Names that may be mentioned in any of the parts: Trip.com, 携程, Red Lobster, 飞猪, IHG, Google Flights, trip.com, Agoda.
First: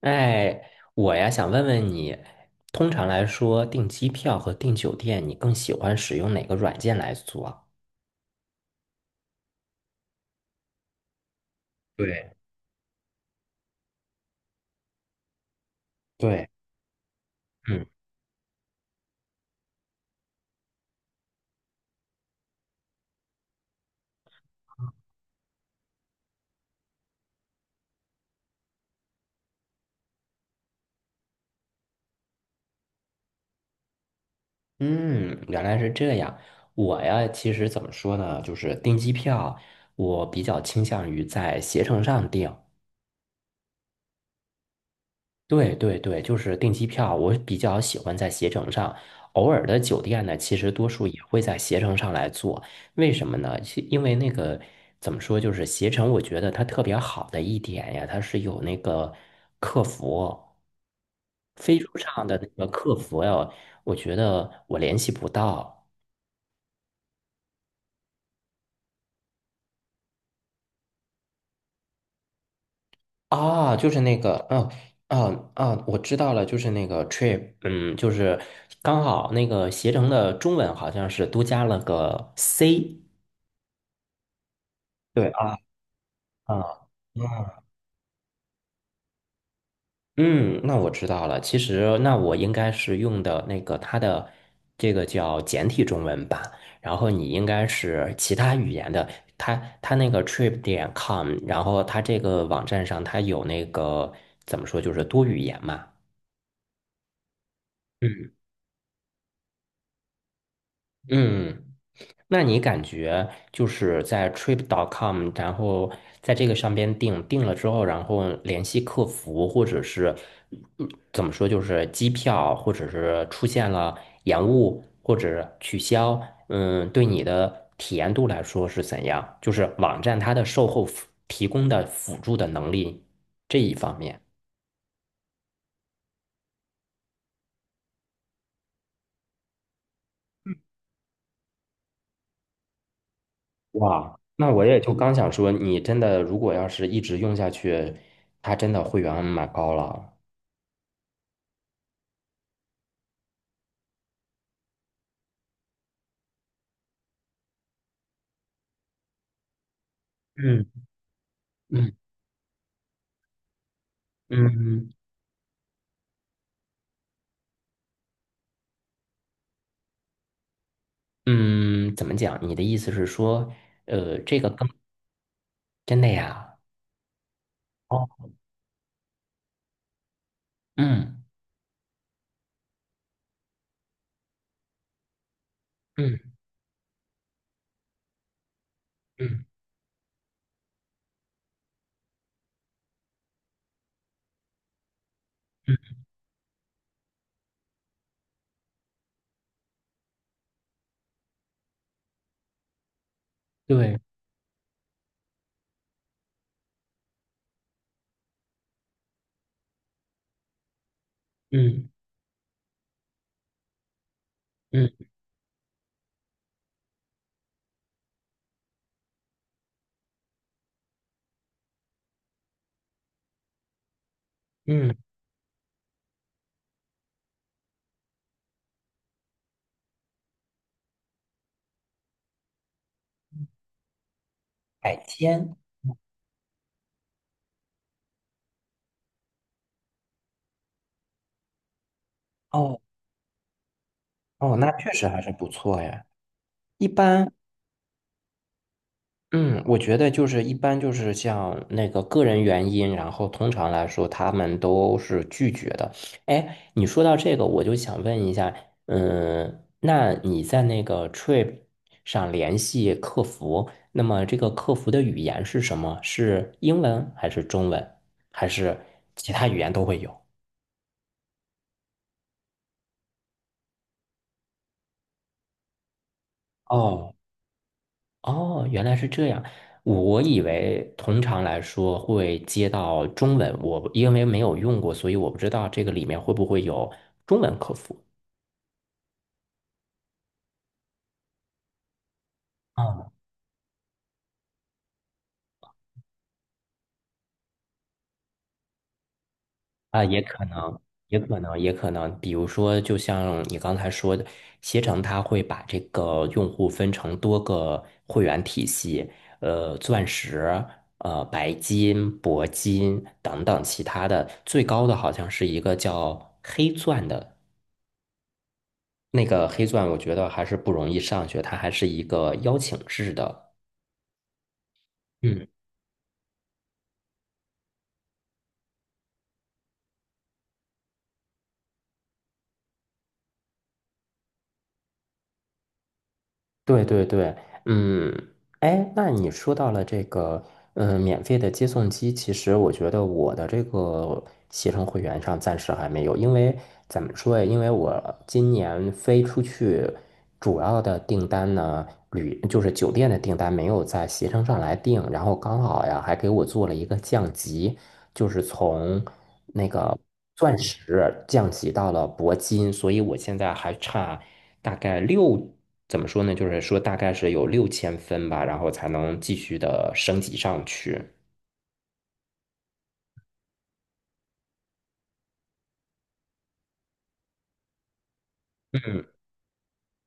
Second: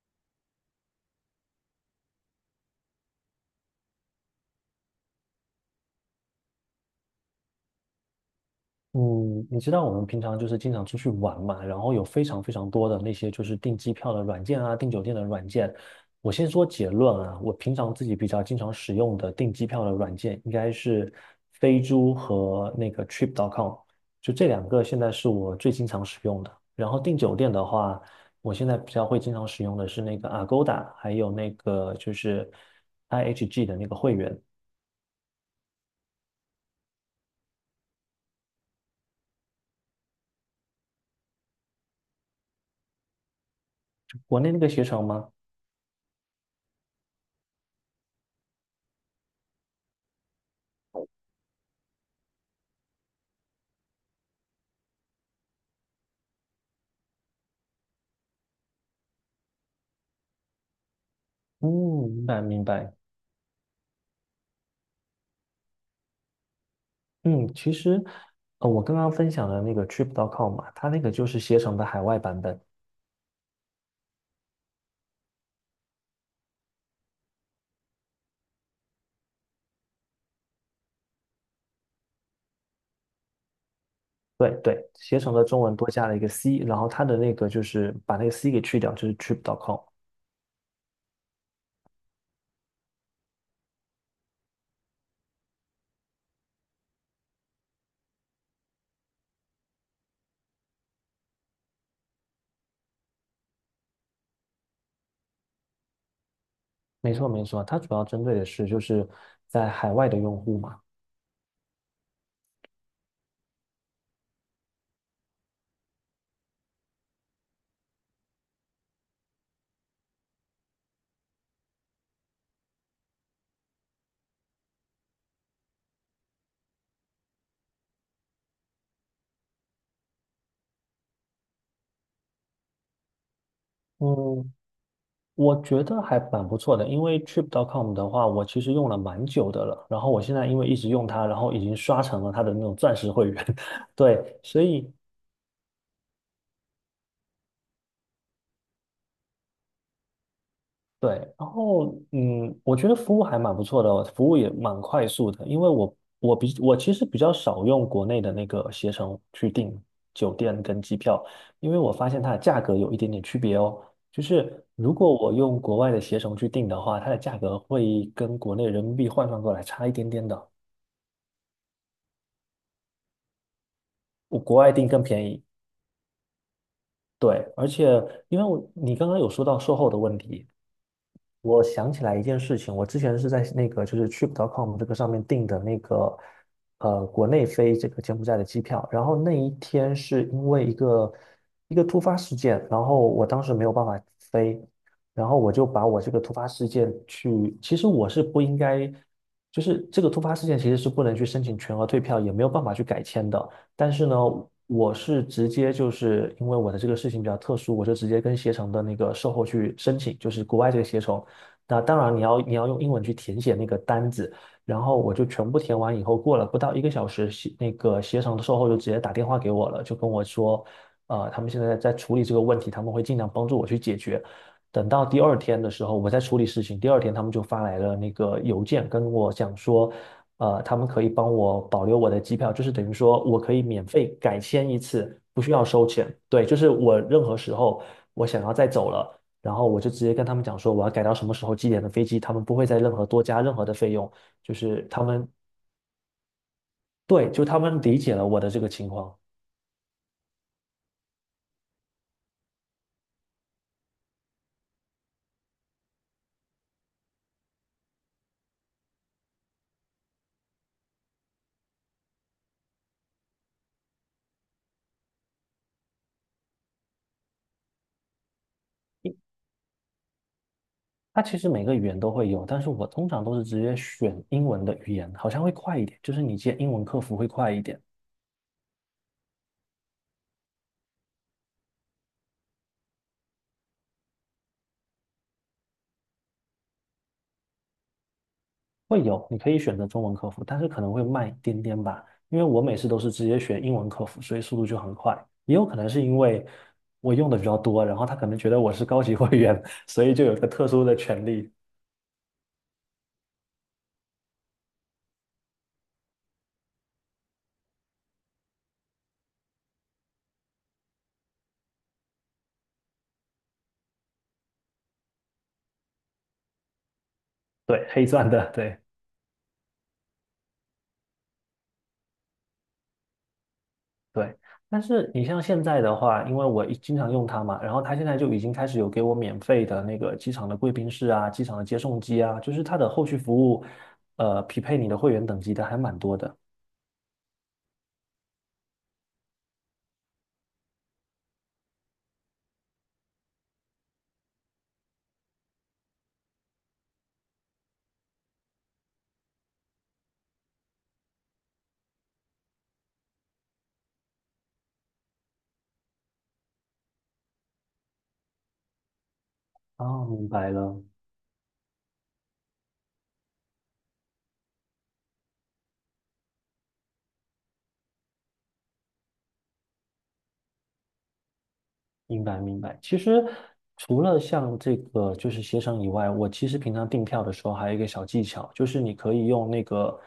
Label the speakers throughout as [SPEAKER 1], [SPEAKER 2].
[SPEAKER 1] 哎，我呀想问问你，通常来说，订机票和订酒店，你更喜欢使用哪个软件来做？
[SPEAKER 2] 嗯，你知道我们平常就是经常出去玩嘛，然后有非
[SPEAKER 1] 对
[SPEAKER 2] 常非常多的那些就是订机票的软件啊，订酒店的软件。我
[SPEAKER 1] 对，
[SPEAKER 2] 先说结论啊，我平
[SPEAKER 1] 嗯
[SPEAKER 2] 常自己比较经常使用的订机票的软件应该是飞猪和那个 Trip.com,就这两个现在是我最经常使用的。然后订酒店的话，我现在比较会经常使用的是那个 Agoda,还有那个就是 IHG 的那个会员。
[SPEAKER 1] 嗯，原来是这样。我呀，其实怎么说呢，就是订机票，我比较倾向于在携程上订。
[SPEAKER 2] 国内那个携程吗？
[SPEAKER 1] 对对对，就是订机票，我比较喜欢在携程上。偶尔的酒店呢，其实多数也会在携程上来做。为什么呢？其因为那个怎么说，就是携程，我觉得它特别好的一点呀，它是有那个客服，
[SPEAKER 2] 嗯，
[SPEAKER 1] 飞猪上
[SPEAKER 2] 明
[SPEAKER 1] 的
[SPEAKER 2] 白明
[SPEAKER 1] 那个客
[SPEAKER 2] 白。
[SPEAKER 1] 服呀，我觉得我联系不到
[SPEAKER 2] 嗯，其实，我刚刚分享的那个 Trip.com 嘛，它那个就是携程的海外版本。
[SPEAKER 1] 啊，就是那个，嗯、啊啊，我知道了，就是那个 trip，嗯，就是刚好那个携程的中文好像是多加了个 C，
[SPEAKER 2] 对对，携
[SPEAKER 1] 对
[SPEAKER 2] 程的
[SPEAKER 1] 啊
[SPEAKER 2] 中文多加了一个
[SPEAKER 1] 啊
[SPEAKER 2] C,然后它的那个就
[SPEAKER 1] 啊，
[SPEAKER 2] 是把那个 C 给去掉，就是 Trip.com。
[SPEAKER 1] 嗯，那我知道了。其实，那我应该是用的那个它的这个叫简体中文版，然后你应该是其他语言的。它它那个 trip 点 com，然后它这个网站上它有那个怎么说，就是多语言嘛。
[SPEAKER 2] 没错没错，它主要针
[SPEAKER 1] 嗯
[SPEAKER 2] 对的是就是在海外的用户嘛。
[SPEAKER 1] 嗯。那你感觉就是在 trip.com，然后在这个上边订了之后，然后联系客服，或者是嗯怎么说，就是机票，或者是出现了延误或者取消，对你的体验度来说是怎样？就是网站它的售后服提供的辅助的能力这一方面。
[SPEAKER 2] 嗯，我觉得还蛮不错的，因为 Trip.com 的话，我其实用了蛮久的了，然后我现在因为一直用它，然后已经刷成了它的那种钻石会员。
[SPEAKER 1] 哇，
[SPEAKER 2] 对，
[SPEAKER 1] 那
[SPEAKER 2] 所
[SPEAKER 1] 我也
[SPEAKER 2] 以
[SPEAKER 1] 就刚想说，你真的如果要是一直用下去，它真的会员蛮高了。
[SPEAKER 2] 对，然后我觉得服务还蛮不错的哦，服务也蛮快速的，因为我其实比较少用国内的那个携程去订酒店跟
[SPEAKER 1] 嗯。
[SPEAKER 2] 机票，因为我
[SPEAKER 1] 嗯
[SPEAKER 2] 发现它的价格有一点点区别哦。就是
[SPEAKER 1] 嗯
[SPEAKER 2] 如果我用国外的携程去订的话，它的价格会跟国内人民币换算过来差一点点的，
[SPEAKER 1] 嗯，怎么讲？你的意思是说，这
[SPEAKER 2] 我
[SPEAKER 1] 个
[SPEAKER 2] 国
[SPEAKER 1] 更
[SPEAKER 2] 外订更便宜。
[SPEAKER 1] 真的呀？
[SPEAKER 2] 对，而且
[SPEAKER 1] 哦，
[SPEAKER 2] 因为你刚刚有说到售后的问题。
[SPEAKER 1] 嗯
[SPEAKER 2] 我想起来一件事情，我之前是在那个就是 Trip.com 这个上面订的那个
[SPEAKER 1] 嗯
[SPEAKER 2] 国内飞这个柬埔寨的机票，然后那
[SPEAKER 1] 嗯
[SPEAKER 2] 一天是因为一个突发事件，然后我当时没有办法飞，然后我就把
[SPEAKER 1] 嗯，
[SPEAKER 2] 我这个突发事件去，其实我是不应该，就是这个突发事件其实是不能去申请全额退票，也没有办法去改签的，但
[SPEAKER 1] 对，
[SPEAKER 2] 是呢，我是直接就是因为我的这个事情比较特殊，我就直接跟携程的那个售后去申请，就是国外这个携程。那
[SPEAKER 1] 嗯
[SPEAKER 2] 当然你要用英文去填写那个单子，然
[SPEAKER 1] 嗯
[SPEAKER 2] 后我就全部填完以后，过了不到一个小时，携那个携程的售后就直接打电话给我了，就跟我说，他们现在在处理这个问题，他们会尽量帮助我去解决。等
[SPEAKER 1] 嗯，
[SPEAKER 2] 到第二天的时候，我在处理事情。第二天，他们就发来了那个邮件，跟我讲说，他们可以帮我保留我的机票，就是等于说我可以免费改签一
[SPEAKER 1] 海
[SPEAKER 2] 次，不需
[SPEAKER 1] 鲜，
[SPEAKER 2] 要收钱。对，就是我任何时候我想要再走了，然后我就直接跟他们讲说我要改到什么时候几点的飞机，他们不会再
[SPEAKER 1] 哦
[SPEAKER 2] 任何多加任何的费用，就
[SPEAKER 1] 哦，那
[SPEAKER 2] 是
[SPEAKER 1] 确
[SPEAKER 2] 他
[SPEAKER 1] 实还
[SPEAKER 2] 们
[SPEAKER 1] 是不错呀。一
[SPEAKER 2] 对，
[SPEAKER 1] 般
[SPEAKER 2] 就他们理解了我的这个情况。
[SPEAKER 1] 嗯，我觉得就是一般就是像那个个人原因，然后通常来说他们都是拒绝的。哎，你说到这个，我就想问一下，那你在那个 Trip 上联系客服，那么这个客服的语言是什么？是英文还是中文，还是其他语言都会有？
[SPEAKER 2] 它其实每个语言都会有，但是我通常都是直接选英文的语言，好像会快一点，就是你接英文客
[SPEAKER 1] 哦
[SPEAKER 2] 服会快一点。
[SPEAKER 1] 哦，原来是这样。我以为通常来说会接到中文，我因为没有用过，所以我不知道这个里面会不会有中文客服。
[SPEAKER 2] 会有，你可以选择中文客服，但是可能会慢一点点吧，因为我每次都
[SPEAKER 1] 啊
[SPEAKER 2] 是直接选英文客服，所以速度就很快。也有可能是因为我用的比较多，然后他可能觉得我是高级会员，
[SPEAKER 1] 啊，
[SPEAKER 2] 所以
[SPEAKER 1] 也
[SPEAKER 2] 就有一
[SPEAKER 1] 可
[SPEAKER 2] 个特
[SPEAKER 1] 能，
[SPEAKER 2] 殊的
[SPEAKER 1] 也
[SPEAKER 2] 权
[SPEAKER 1] 可
[SPEAKER 2] 利，
[SPEAKER 1] 能，也可能。比如说，就像你刚才说的，携程它会把这个用户分成多个会员体系，钻石、白金、铂金等等其他的，最高的好像是一个叫黑钻的。
[SPEAKER 2] 对，黑钻的，对
[SPEAKER 1] 那个黑钻，我觉得还是不容易上去，它还是一个邀请制的。
[SPEAKER 2] 对。但是你像
[SPEAKER 1] 嗯，
[SPEAKER 2] 现在的话，因为我一经常用它嘛，然后它现在就已经开始有给我免费的那个机场的贵宾室啊、机场的接送机啊，就是它的后续服务，匹配你的会员等级的还蛮多的。
[SPEAKER 1] 对对对，嗯，哎，那你说到了这个，免费的接送机，其实我觉得我的这个携程会员上暂时还没有，因为怎么说呀？因为我今年飞出去主要的订单呢，就是酒店的订单没有在携程上来订，然后刚好呀还给我做了一个降级。就是从那个
[SPEAKER 2] 哦，明白
[SPEAKER 1] 钻
[SPEAKER 2] 了。
[SPEAKER 1] 石降级到了铂金，所以我现在还差大概怎么说呢？就是说大概是有6000分吧，然后才能继续的升级上去。
[SPEAKER 2] 明白明白。其实除了像这个就是协商以外，我其实平常订票的时候还有一个小技巧，就是你
[SPEAKER 1] 嗯
[SPEAKER 2] 可以用那个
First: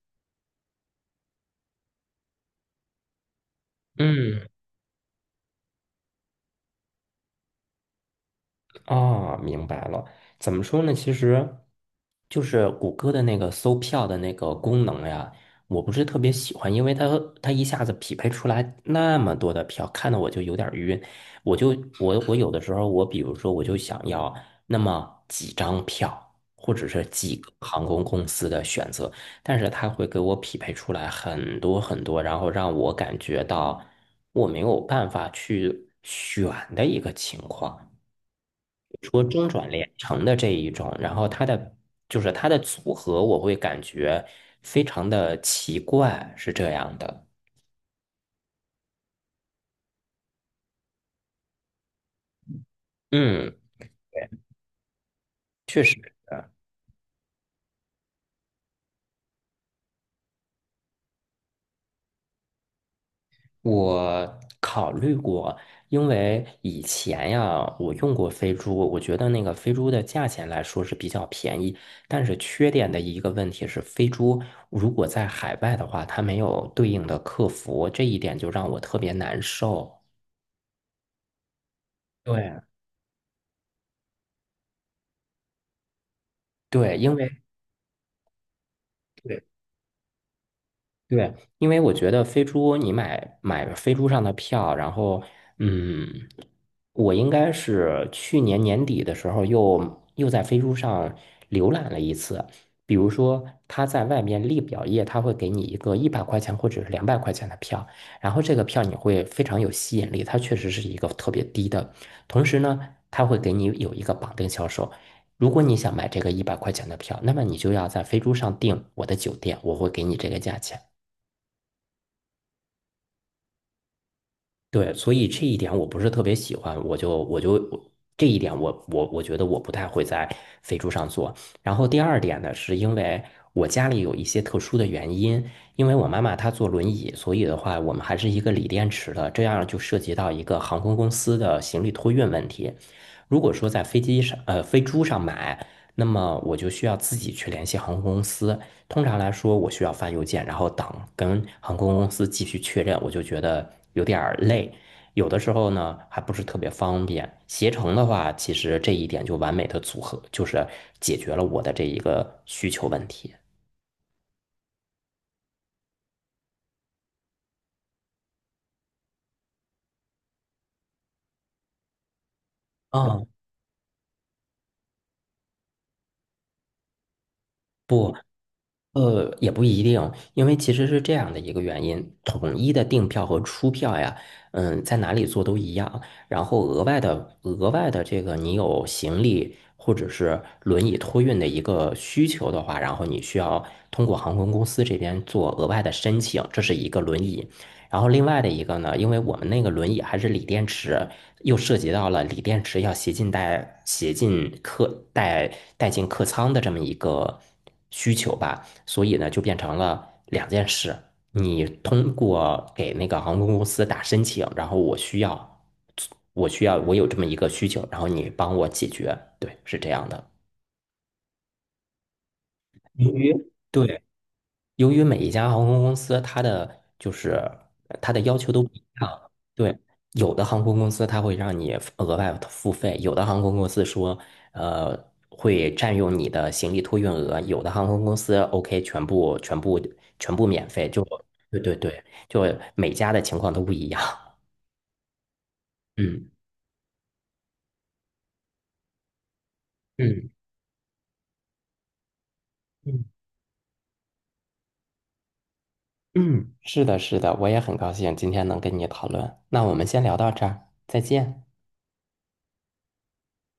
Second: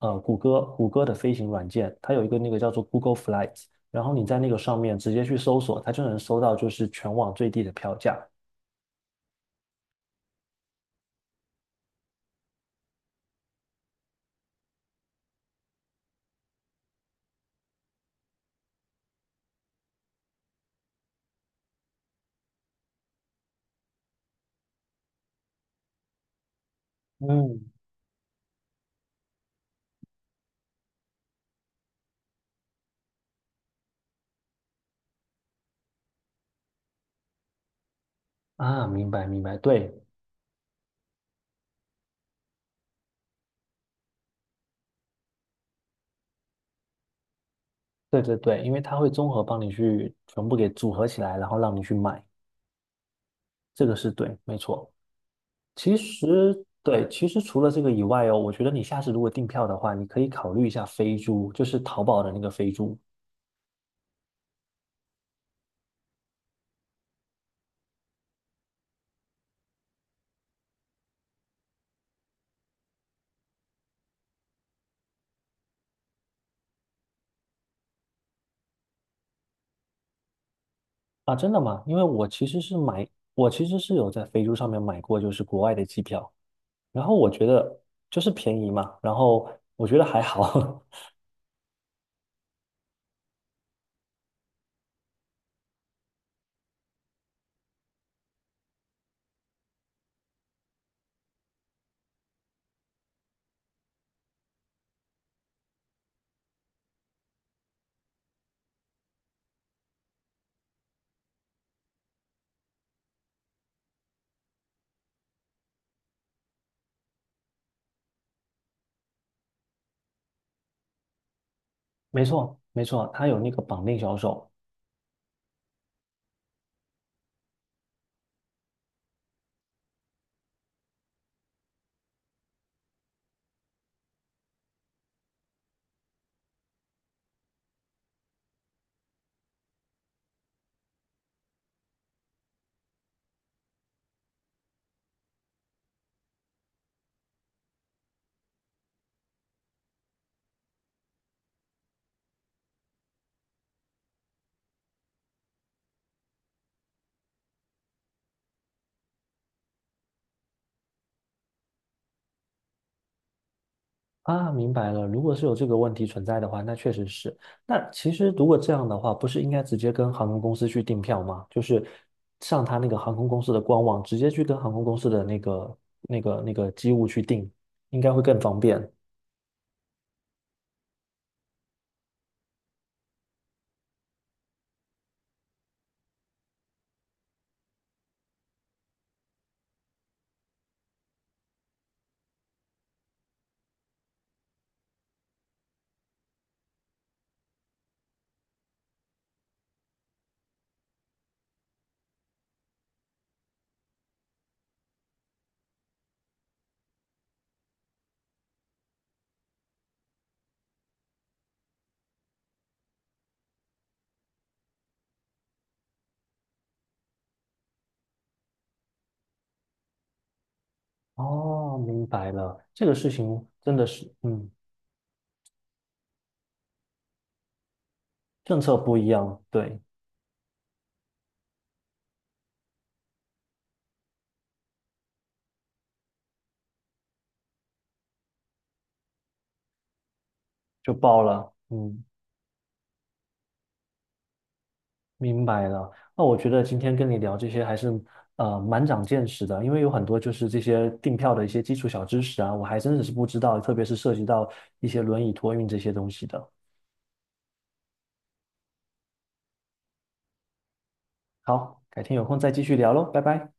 [SPEAKER 2] 谷歌的飞行软件，它有一个那个叫做 Google Flights,然后你在
[SPEAKER 1] 嗯。
[SPEAKER 2] 那个上面直接去搜索，它就能搜到就是全网最低的票价。
[SPEAKER 1] 啊，明白了。怎么说呢？其实就是谷歌的那个搜票的那个功能呀，我不是特别喜欢，因为它一下子匹配出来那么多的票，看得我就有点儿晕。我就我我有的时候，我比如说我就想要那么几张票，或者是几个
[SPEAKER 2] 嗯，
[SPEAKER 1] 航空公司的选择，但是它会给我匹配出来很多很多，然后让我感觉到我没有办法去选的一个情况。
[SPEAKER 2] 啊，明
[SPEAKER 1] 说
[SPEAKER 2] 白明
[SPEAKER 1] 中
[SPEAKER 2] 白，
[SPEAKER 1] 转连
[SPEAKER 2] 对
[SPEAKER 1] 城的这一种，然后它的组合，我会感觉非常的奇怪，是这样的。
[SPEAKER 2] 对对对，因为它会综合帮你去全部给组合起来，然后让你去买，
[SPEAKER 1] 嗯，
[SPEAKER 2] 这个是对，没错。
[SPEAKER 1] 确
[SPEAKER 2] 其
[SPEAKER 1] 实，
[SPEAKER 2] 实对，其实除了这个以外哦，我觉得你下次如果订票的话，你可以考虑一下飞猪，就是淘宝的那个飞猪
[SPEAKER 1] 我考虑过，因为以前呀，我用过飞猪，我觉得那个飞猪的价钱来说是比较便宜，但是缺点的一个问题是，飞猪如果在海外的话，它没有对应的客服，这一点就让我特别难受。
[SPEAKER 2] 啊，真的吗？因为
[SPEAKER 1] 对
[SPEAKER 2] 我其实是有在飞猪上面买过，就是国外的机票，
[SPEAKER 1] 对，
[SPEAKER 2] 然后我觉得就是便宜嘛，然
[SPEAKER 1] 对
[SPEAKER 2] 后我觉得还好，
[SPEAKER 1] 对，因为我觉得飞猪，你买飞猪上的票，然后，嗯，我应该是去年年底的时候又在飞猪上浏览了一次。比如说，他在外面立表页，他会给你一个一百块钱或者是200块钱的票，然后这个票你会非常有吸引力，它确实是一个特别低的。同时呢，他会给你有一个绑定销售。如果你想买这个一百块钱的票，那么你就要在飞猪上订我的酒店，我会给你这个价钱。
[SPEAKER 2] 没错没错，它有那个绑定销售，
[SPEAKER 1] 对，所以这一点我不是特别喜欢，我这一点我觉得我不太会在飞猪上做。然后第二点呢，是因为我家里有一些特殊的原因，因为我妈妈她坐轮椅，所以的话我们还是一个锂电池的，这样就涉及到一个航空公司的行李托运问题。如果说在飞猪上买，那么我就需要自己去联系航空公司，通常来说，我需要发邮件，然后等跟航空公司继续确认，我就觉得有点儿累。有的时候呢，还不是特别方便。携程的话，其实这一点就完美的组合，就是解决了我的这一个需求问题。
[SPEAKER 2] 啊，明白了。如果是有这个问题存在的话，那确实是。那其实如果这样的话，不是应该直接跟航空公司去订票吗？就是上他那个航
[SPEAKER 1] 啊，
[SPEAKER 2] 空公司的官网，直接去跟航空公司的那个机务去订，应该
[SPEAKER 1] 不，
[SPEAKER 2] 会更方便。
[SPEAKER 1] 也不一定，因为其实是这样的一个原因，统一的订票和出票呀，在哪里做都一样。然后额外的这个，你有行李或者是轮椅托运的一个需求的话，然后你需要通过航空公司这边做额外的申请，这是一个轮椅。然后另外的一个呢，因为我们那个轮椅还是锂电池，又涉及到了锂电池要携进带、携进客带带进客舱的这么一个需求吧。所以呢，就变成了两件事：你通过给那个航空公司打申请，然后我需要，我有这么一个需求，然后你帮我解决。对，是这样的。
[SPEAKER 2] 哦，明白了。这个
[SPEAKER 1] 嗯
[SPEAKER 2] 事情真的
[SPEAKER 1] 对，
[SPEAKER 2] 是，嗯，
[SPEAKER 1] 由于每一家航空公司它的要求
[SPEAKER 2] 政
[SPEAKER 1] 都不
[SPEAKER 2] 策
[SPEAKER 1] 一
[SPEAKER 2] 不一
[SPEAKER 1] 样，
[SPEAKER 2] 样，
[SPEAKER 1] 对，
[SPEAKER 2] 对，
[SPEAKER 1] 有的航空公司它会让你额外付费，有的航空公司说，呃，会占用你的行李托运额，有的航空公司 OK 全部全部全部免费，
[SPEAKER 2] 就
[SPEAKER 1] 就
[SPEAKER 2] 报了。
[SPEAKER 1] 对对对，
[SPEAKER 2] 嗯。
[SPEAKER 1] 就每家的情况都不一样。
[SPEAKER 2] 明白了，那
[SPEAKER 1] 嗯
[SPEAKER 2] 我觉得今天跟你聊这些还是蛮长见识的，因为有很多
[SPEAKER 1] 嗯
[SPEAKER 2] 就是这些订票的一些基础小知识啊，我还真的
[SPEAKER 1] 嗯
[SPEAKER 2] 是不知道，特别是涉及到一些轮椅托运这些东西的。
[SPEAKER 1] 嗯，是的，是的，我也很高兴今天能跟你讨论。那我们先聊到这儿，再见。
[SPEAKER 2] 好，改天有空再继续聊喽，拜拜。